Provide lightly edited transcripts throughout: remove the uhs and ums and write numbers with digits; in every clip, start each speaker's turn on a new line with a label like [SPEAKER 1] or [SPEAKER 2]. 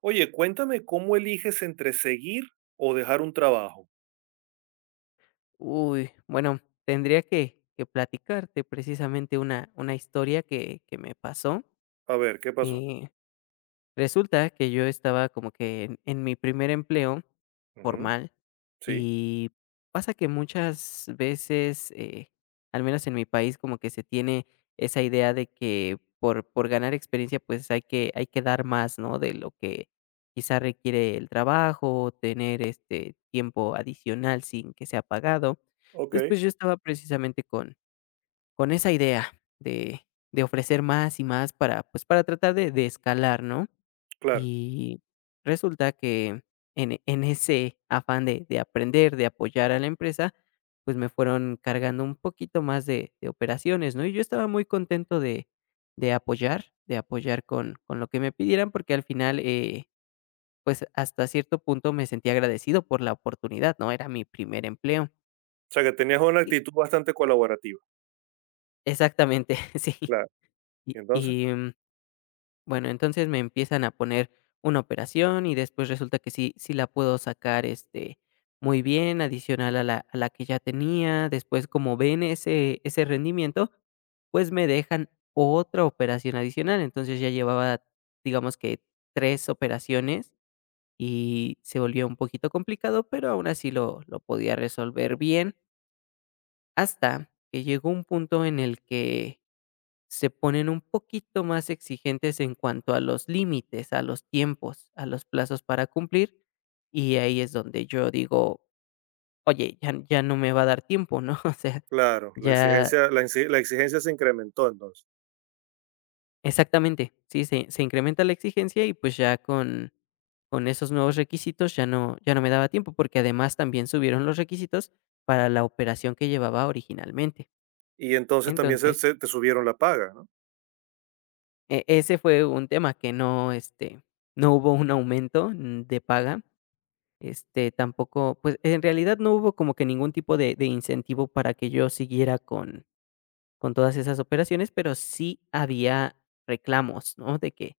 [SPEAKER 1] Oye, cuéntame cómo eliges entre seguir o dejar un trabajo.
[SPEAKER 2] Uy, bueno, tendría que platicarte precisamente una historia que me pasó.
[SPEAKER 1] A ver, ¿qué pasó?
[SPEAKER 2] eh, Resulta que yo estaba como que en mi primer empleo
[SPEAKER 1] Ujú.
[SPEAKER 2] formal,
[SPEAKER 1] Sí,
[SPEAKER 2] y pasa que muchas veces, al menos en mi país, como que se tiene esa idea de que por ganar experiencia, pues hay que dar más, ¿no? De lo que quizá requiere el trabajo, tener este tiempo adicional sin que sea pagado.
[SPEAKER 1] ok,
[SPEAKER 2] Entonces, pues yo estaba precisamente con esa idea de, de ofrecer más y más para, pues para tratar de escalar, ¿no?
[SPEAKER 1] claro.
[SPEAKER 2] Y resulta que en ese afán de aprender, de apoyar a la empresa, pues me fueron cargando un poquito más de operaciones, ¿no? Y yo estaba muy contento de apoyar con lo que me pidieran, porque al final, pues, hasta cierto punto me sentí agradecido por la oportunidad, ¿no? Era mi primer empleo.
[SPEAKER 1] O sea, que tenías una
[SPEAKER 2] Y
[SPEAKER 1] actitud bastante colaborativa.
[SPEAKER 2] exactamente, sí.
[SPEAKER 1] Claro. ¿Y entonces?
[SPEAKER 2] Y mm bueno, entonces me empiezan a poner una operación y después resulta que sí, sí la puedo sacar, este, muy bien, adicional a la que ya tenía. Después, como ven ese rendimiento, pues me dejan otra operación adicional. Entonces ya llevaba, digamos que tres operaciones, y se volvió un poquito complicado, pero aún así lo podía resolver bien hasta que llegó un punto en el que se ponen un poquito más exigentes en cuanto a los límites, a los tiempos, a los plazos para cumplir. Y ahí es donde yo digo: oye, ya, ya no me va a dar tiempo, ¿no? O sea,
[SPEAKER 1] Claro, la
[SPEAKER 2] ya
[SPEAKER 1] exigencia, la exigencia se incrementó entonces.
[SPEAKER 2] exactamente, sí, se incrementa la exigencia, y pues ya con esos nuevos requisitos ya no me daba tiempo, porque además también subieron los requisitos para la operación que llevaba originalmente.
[SPEAKER 1] Y entonces también
[SPEAKER 2] Entonces,
[SPEAKER 1] te subieron la paga, ¿no?
[SPEAKER 2] ese fue un tema que no, no hubo un aumento de paga. Tampoco, pues, en realidad no hubo como que ningún tipo de incentivo para que yo siguiera con todas esas operaciones, pero sí había reclamos, ¿no? De que: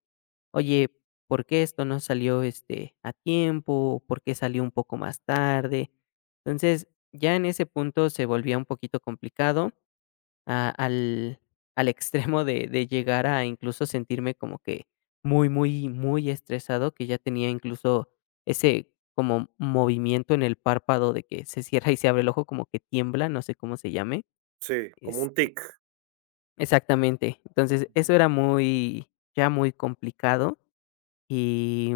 [SPEAKER 2] "Oye, ¿por qué esto no salió, a tiempo? ¿Por qué salió un poco más tarde?". Entonces, ya en ese punto se volvía un poquito complicado, a al al extremo de llegar a incluso sentirme como que muy, muy, muy estresado, que ya tenía incluso ese como movimiento en el párpado de que se cierra y se abre el ojo, como que tiembla, no sé cómo se llame.
[SPEAKER 1] Sí, como un
[SPEAKER 2] Este
[SPEAKER 1] tic.
[SPEAKER 2] Exactamente. Entonces,
[SPEAKER 1] Ujú.
[SPEAKER 2] eso era muy ya muy complicado. Y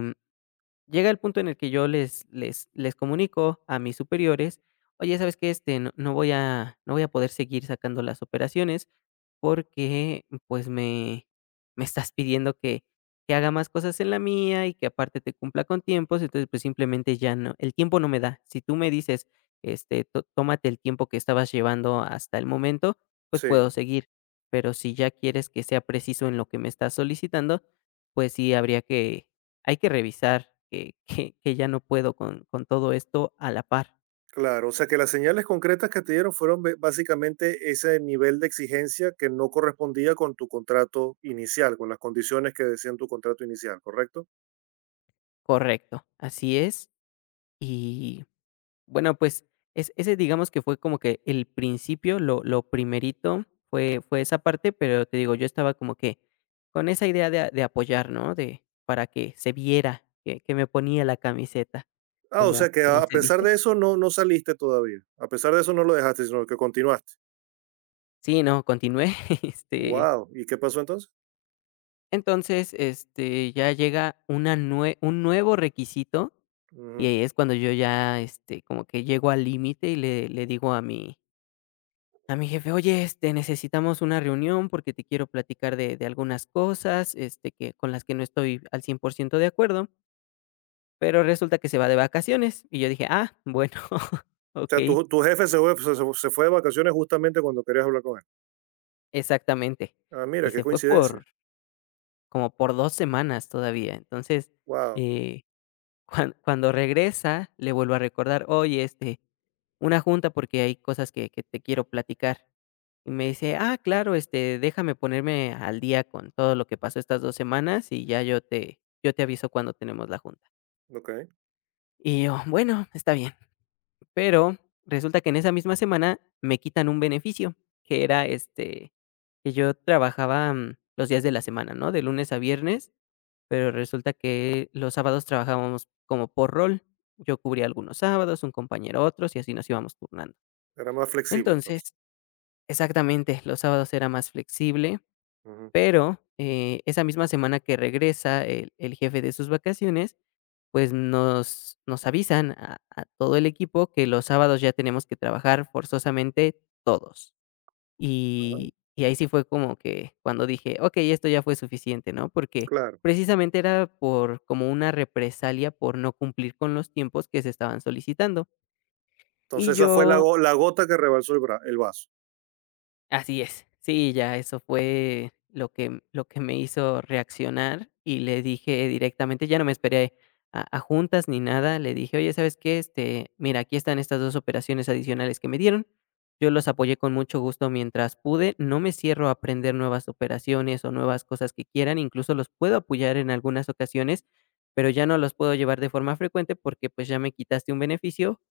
[SPEAKER 2] llega el punto en el que yo les comunico a mis superiores: "Oye, ¿sabes qué? No voy a poder seguir sacando las operaciones porque, pues, me estás pidiendo que haga más cosas en la mía y que aparte te cumpla con tiempos. Entonces, pues, simplemente ya no, el tiempo no me da. Si tú me dices, to tómate el tiempo que estabas llevando hasta el momento, pues, puedo
[SPEAKER 1] Sí,
[SPEAKER 2] seguir, pero si ya quieres que sea preciso en lo que me estás solicitando, pues, sí habría que hay que revisar que ya no puedo con todo esto a la par".
[SPEAKER 1] claro. O sea, que las señales concretas que te dieron fueron básicamente ese nivel de exigencia que no correspondía con tu contrato inicial, con las condiciones que decían tu contrato inicial, ¿correcto?
[SPEAKER 2] Correcto, así es. Y, bueno, pues, es ese, digamos que fue como que el principio, lo primerito fue esa parte, pero te digo, yo estaba como que con esa idea de apoyar, ¿no? De para que se viera que me ponía la camiseta,
[SPEAKER 1] Ah, o
[SPEAKER 2] como
[SPEAKER 1] sea que
[SPEAKER 2] como
[SPEAKER 1] a
[SPEAKER 2] se
[SPEAKER 1] pesar
[SPEAKER 2] dice.
[SPEAKER 1] de eso no, no saliste todavía. A pesar de eso no lo dejaste, sino que continuaste.
[SPEAKER 2] Sí, no, continué. este,
[SPEAKER 1] Wow. ¿Y qué pasó entonces?
[SPEAKER 2] entonces, ya llega una nue un nuevo requisito. Y
[SPEAKER 1] Ujú.
[SPEAKER 2] ahí es cuando yo ya, como que llego al límite, y le digo a mi jefe: "Oye, necesitamos una reunión porque te quiero platicar de algunas cosas, que con las que no estoy al 100% de acuerdo". Pero resulta que se va de vacaciones. Y yo dije: "Ah, bueno,
[SPEAKER 1] O sea,
[SPEAKER 2] okey".
[SPEAKER 1] tu jefe se fue, se fue de vacaciones justamente cuando querías hablar con él.
[SPEAKER 2] Exactamente.
[SPEAKER 1] Ah,
[SPEAKER 2] Y
[SPEAKER 1] mira, qué
[SPEAKER 2] se fue por
[SPEAKER 1] coincidencia.
[SPEAKER 2] como por 2 semanas todavía. Entonces,
[SPEAKER 1] Wow.
[SPEAKER 2] eh cuando regresa, le vuelvo a recordar: "Oye, una junta porque hay cosas que te quiero platicar". Y me dice: "Ah, claro, déjame ponerme al día con todo lo que pasó estas 2 semanas, y ya yo te aviso cuando tenemos la junta".
[SPEAKER 1] Ok.
[SPEAKER 2] Y yo: "Bueno, está bien". Pero resulta que en esa misma semana me quitan un beneficio, que era, que yo trabajaba, los días de la semana, ¿no? De lunes a viernes, pero resulta que los sábados trabajábamos como por rol. Yo cubría algunos sábados, un compañero otros, y así nos íbamos turnando.
[SPEAKER 1] Era más flexible entonces.
[SPEAKER 2] Entonces, exactamente, los sábados era más flexible,
[SPEAKER 1] Ujú.
[SPEAKER 2] pero, esa misma semana que regresa el jefe de sus vacaciones, pues nos avisan a todo el equipo que los sábados ya tenemos que trabajar forzosamente todos.
[SPEAKER 1] Ah,
[SPEAKER 2] Y ahí sí fue como que cuando dije: "Okey, esto ya fue suficiente", ¿no? Porque
[SPEAKER 1] claro.
[SPEAKER 2] precisamente era por como una represalia por no cumplir con los tiempos que se estaban solicitando. Y
[SPEAKER 1] Entonces esa fue
[SPEAKER 2] yo.
[SPEAKER 1] la gota que rebalsó el vaso.
[SPEAKER 2] Así es. Sí, ya eso fue lo que me hizo reaccionar, y le dije directamente, ya no me esperé a juntas ni nada. Le dije: "Oye, ¿sabes qué? Mira, aquí están estas 2 operaciones adicionales que me dieron, yo los apoyé con mucho gusto mientras pude, no me cierro a aprender nuevas operaciones o nuevas cosas que quieran, incluso los puedo apoyar en algunas ocasiones, pero ya no los puedo llevar de forma frecuente porque, pues, ya me quitaste un beneficio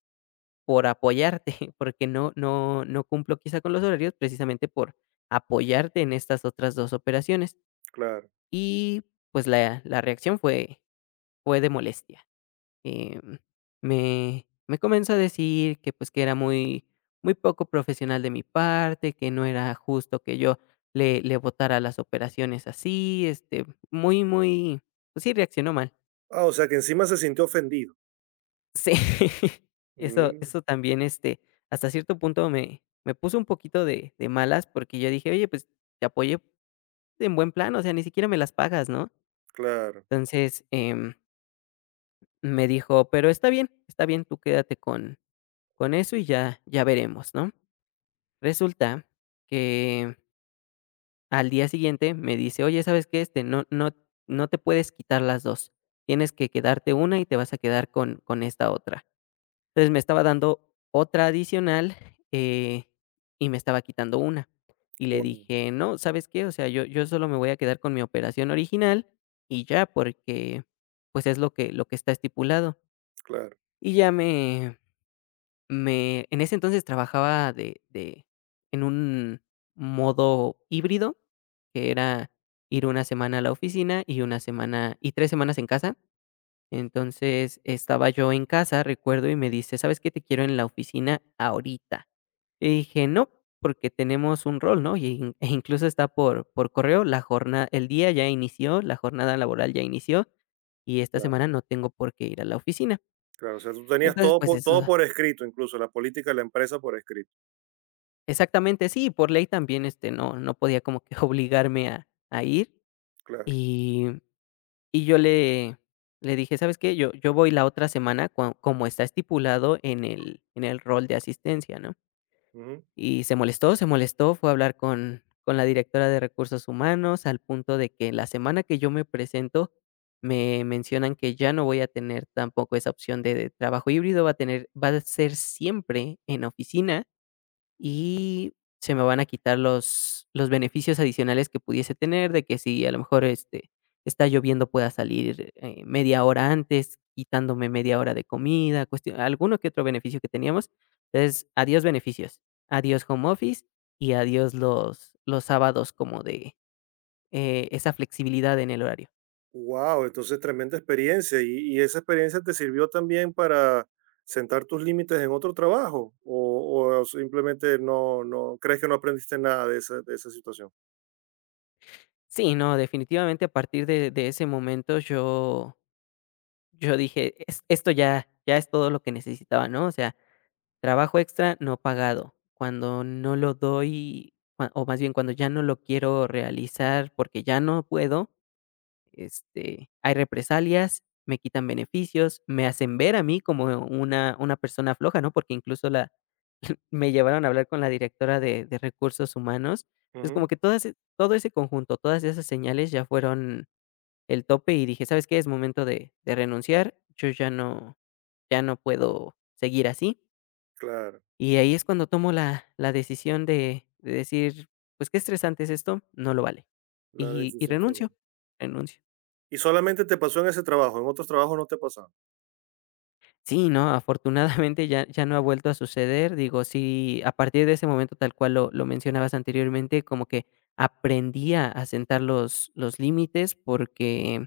[SPEAKER 2] por apoyarte, porque no no no cumplo quizá con los horarios, precisamente por apoyarte en estas otras 2 operaciones".
[SPEAKER 1] Claro.
[SPEAKER 2] Y, pues, la reacción fue de molestia. Em, me comenzó a decir que, pues, que era muy muy poco profesional de mi parte, que no era justo que yo le votara las operaciones así, muy, muy, pues sí, reaccionó mal.
[SPEAKER 1] Ah, o sea que encima se sintió ofendido.
[SPEAKER 2] Sí, eso
[SPEAKER 1] Mm,
[SPEAKER 2] eso también, hasta cierto punto me puso un poquito de malas, porque yo dije: "Oye, pues, te apoyé en buen plan, o sea, ni siquiera me las pagas", ¿no?
[SPEAKER 1] claro.
[SPEAKER 2] Entonces, me dijo: "Pero está bien, tú quédate con eso, y ya ya veremos", ¿no? Resulta que al día siguiente me dice: "Oye, ¿sabes qué? No no no te puedes quitar las 2, tienes que quedarte una y te vas a quedar con esta otra". Entonces, me estaba dando otra adicional, eh, y me estaba quitando una. Y le
[SPEAKER 1] Wow.
[SPEAKER 2] dije: "No, ¿sabes qué? O sea, yo solo me voy a quedar con mi operación original y ya, porque, pues, es lo que está estipulado".
[SPEAKER 1] Claro,
[SPEAKER 2] Y ya me en ese entonces trabajaba de en un modo híbrido, que era ir una semana a la oficina y una semana y 3 semanas en casa. Entonces, estaba yo en casa, recuerdo, y me dice: "¿Sabes qué? Te quiero en la oficina ahorita". Y dije: "No, porque tenemos un rol", ¿no? Y in e incluso está por correo, la jornada, el día ya inició, la jornada laboral ya inició, y esta
[SPEAKER 1] claro,
[SPEAKER 2] semana no tengo por qué ir a la oficina.
[SPEAKER 1] claro. O sea, tú tenías
[SPEAKER 2] Entonces, pues
[SPEAKER 1] todo
[SPEAKER 2] eso,
[SPEAKER 1] por escrito, incluso la política de la empresa por escrito.
[SPEAKER 2] exactamente, sí, por ley también, no podía como que obligarme a ir,
[SPEAKER 1] Claro.
[SPEAKER 2] y Y yo le dije: "¿Sabes qué? Yo voy la otra semana co como está estipulado en el rol de asistencia", ¿no? Y se molestó, fue a hablar con la directora de recursos humanos, al punto de que la semana que yo me presento, me mencionan que ya no voy a tener tampoco esa opción de trabajo híbrido, va a ser siempre en oficina. Y se me van a quitar los beneficios adicionales que pudiese tener, de que si a lo mejor, está lloviendo, pueda salir, media hora antes, quitándome media hora de comida, cuestión alguno que otro beneficio que teníamos. Entonces, adiós beneficios, adiós home office y adiós los sábados como de, esa flexibilidad en el horario.
[SPEAKER 1] Wow, entonces tremenda experiencia. Y esa experiencia te sirvió también para sentar tus límites en otro trabajo? O simplemente no, no crees que no aprendiste nada de esa, de esa situación?
[SPEAKER 2] Sí, no, definitivamente a partir de ese momento, yo dije: "Es esto ya es todo lo que necesitaba", ¿no? O sea, trabajo extra no pagado, cuando no lo doy, cua o más bien cuando ya no lo quiero realizar porque ya no puedo, hay represalias, me quitan beneficios, me hacen ver a mí como una persona floja, ¿no? Porque incluso la me llevaron a hablar con la directora de recursos humanos.
[SPEAKER 1] Ujú.
[SPEAKER 2] Es
[SPEAKER 1] Ujú.
[SPEAKER 2] como que todo ese conjunto, todas esas señales ya fueron el tope, y dije: "¿Sabes qué? Es momento de renunciar, yo ya no puedo seguir así".
[SPEAKER 1] Claro,
[SPEAKER 2] Y ahí es cuando tomo la decisión de decir: "Pues, qué estresante es esto, no lo vale".
[SPEAKER 1] la
[SPEAKER 2] Y
[SPEAKER 1] decisión final.
[SPEAKER 2] renuncio, renuncio.
[SPEAKER 1] Y solamente te pasó en ese trabajo, en otros trabajos no te pasaron.
[SPEAKER 2] Sí, no, afortunadamente ya no ha vuelto a suceder. Digo, sí, a partir de ese momento, tal cual lo mencionabas anteriormente, como que aprendí a sentar los límites porque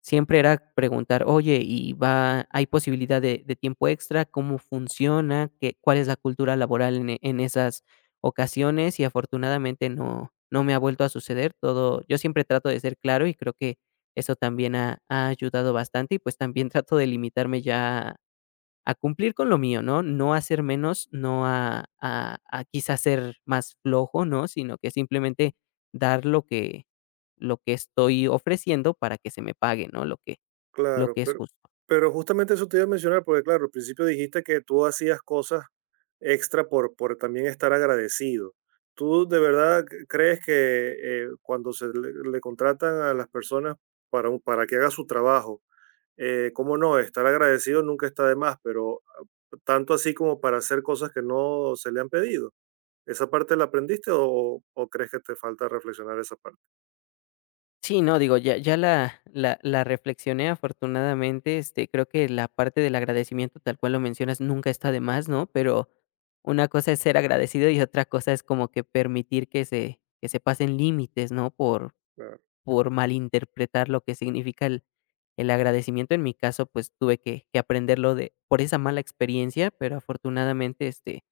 [SPEAKER 2] siempre era preguntar, oye, ¿ hay posibilidad de tiempo extra? ¿Cómo funciona? ¿Cuál es la cultura laboral en, en esas ocasiones? Y afortunadamente no, no me ha vuelto a suceder todo. Yo siempre trato de ser claro y creo que eso también ha ayudado bastante y pues también trato de limitarme ya a cumplir con lo mío, ¿no? No a ser menos, no a quizás ser más flojo, ¿no? Sino que simplemente dar lo que estoy ofreciendo para que se me pague, ¿no? Lo que lo
[SPEAKER 1] Claro,
[SPEAKER 2] que es justo.
[SPEAKER 1] pero justamente eso te iba a mencionar, porque claro, al principio dijiste que tú hacías cosas extra por también estar agradecido. ¿Tú de verdad crees que cuando le contratan a las personas para, para que haga su trabajo, cómo no, estar agradecido nunca está de más, pero ah, tanto así como para hacer cosas que no se le han pedido? ¿Esa parte la aprendiste o crees que te falta reflexionar esa parte?
[SPEAKER 2] Sí, no, digo, ya la reflexioné afortunadamente, creo que la parte del agradecimiento, tal cual lo mencionas, nunca está de más, ¿no? Pero una cosa es ser agradecido y otra cosa es como que permitir que se pasen límites, ¿no? Por
[SPEAKER 1] Claro.
[SPEAKER 2] por malinterpretar lo que significa el agradecimiento. En mi caso, pues, tuve que aprenderlo de por esa mala experiencia, pero afortunadamente,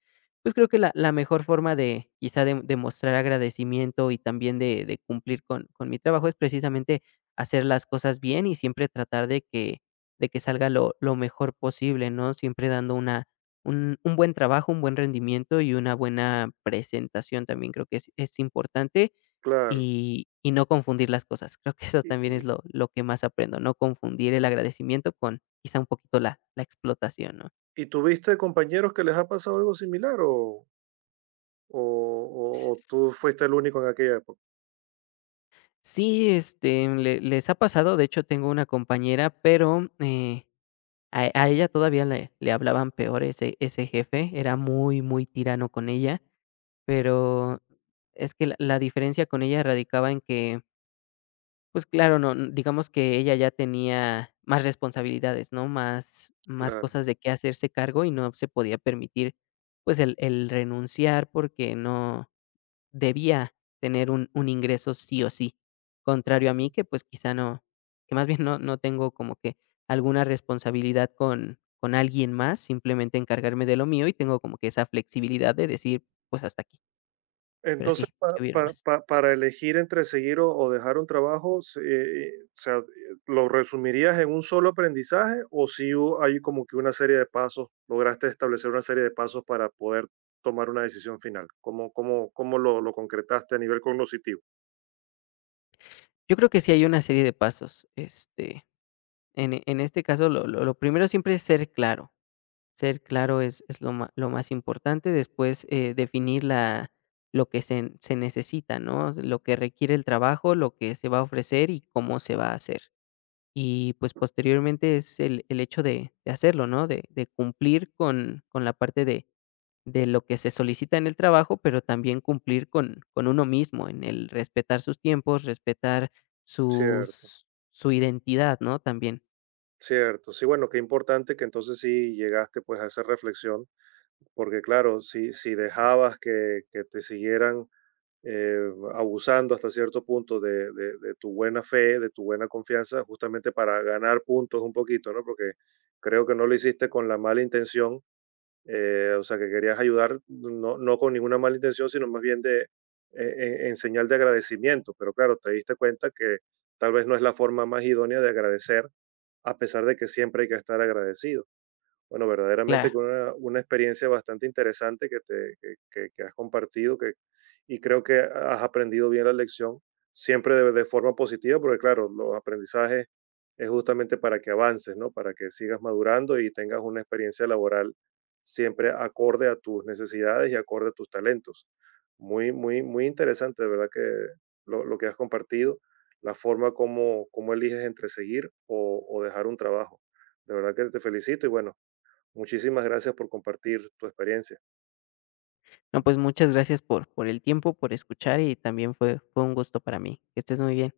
[SPEAKER 2] pues, creo que la mejor forma de, quizá, de mostrar agradecimiento y también de cumplir con mi trabajo es precisamente hacer las cosas bien y siempre tratar de que salga lo mejor posible, ¿no? Siempre dando una un buen trabajo, un buen rendimiento y una buena presentación también creo que es importante.
[SPEAKER 1] Claro.
[SPEAKER 2] Y no confundir las cosas. Creo que eso
[SPEAKER 1] ¿Y,
[SPEAKER 2] también es lo que más aprendo, no confundir el agradecimiento con quizá un poquito la explotación, ¿no?
[SPEAKER 1] y tuviste compañeros que les ha pasado algo similar o, o tú
[SPEAKER 2] S-
[SPEAKER 1] fuiste el único en aquella época?
[SPEAKER 2] Sí, este, le les ha pasado, de hecho, tengo una compañera, pero, a ella todavía le hablaban peor ese jefe, era muy, muy tirano con ella, pero es que la diferencia con ella radicaba en que pues claro, no, n digamos que ella ya tenía más responsabilidades, ¿no? Más más
[SPEAKER 1] Claro.
[SPEAKER 2] cosas de qué hacerse cargo y no se podía permitir, pues, el renunciar porque no debía tener un ingreso sí o sí. Contrario a mí, que, pues, quizá no que más bien no tengo como que alguna responsabilidad con alguien más, simplemente encargarme de lo mío y tengo como que esa flexibilidad de decir, pues, hasta aquí. Pero
[SPEAKER 1] Entonces,
[SPEAKER 2] sí, si hubieron más.
[SPEAKER 1] para elegir entre seguir o dejar un trabajo, o sea, ¿lo resumirías en un solo aprendizaje o si hay como que una serie de pasos, lograste establecer una serie de pasos para poder tomar una decisión final? ¿Cómo, cómo, cómo lo concretaste a nivel cognitivo?
[SPEAKER 2] Yo creo que sí hay una serie de pasos, este. En este caso, lo primero siempre es ser claro. Ser claro es lo ma lo más importante. Después, definir la lo que se necesita, ¿no? Lo que requiere el trabajo, lo que se va a ofrecer y cómo se va a hacer. Y, pues, posteriormente es el hecho de hacerlo, ¿no? De cumplir con la parte de lo que se solicita en el trabajo, pero también cumplir con uno mismo, en el respetar sus tiempos, respetar
[SPEAKER 1] Cierto,
[SPEAKER 2] sus su identidad, ¿no? También.
[SPEAKER 1] cierto. Sí, bueno, qué importante que entonces sí llegaste pues a esa reflexión, porque claro, si, si dejabas que te siguieran eh, abusando hasta cierto punto de, de tu buena fe, de tu buena confianza, justamente para ganar puntos un poquito, ¿no? Porque creo que no lo hiciste con la mala intención, o sea, que querías ayudar, no, no con ninguna mala intención, sino más bien de, en señal de agradecimiento. Pero claro, te diste cuenta que tal vez no es la forma más idónea de agradecer, a pesar de que siempre hay que estar agradecido. Bueno, verdaderamente
[SPEAKER 2] Claro.
[SPEAKER 1] que una experiencia bastante interesante que, te, que has compartido que, y creo que has aprendido bien la lección, siempre de forma positiva, porque claro, los aprendizajes es justamente para que avances, ¿no? Para que sigas madurando y tengas una experiencia laboral siempre acorde a tus necesidades y acorde a tus talentos. Muy, muy, muy interesante, de verdad, que lo que has compartido, la forma como, como eliges entre seguir o dejar un trabajo. De verdad que te felicito y bueno. Muchísimas gracias por compartir tu experiencia.
[SPEAKER 2] No, pues muchas gracias por el tiempo, por escuchar y también fue un gusto para mí. Que estés muy bien.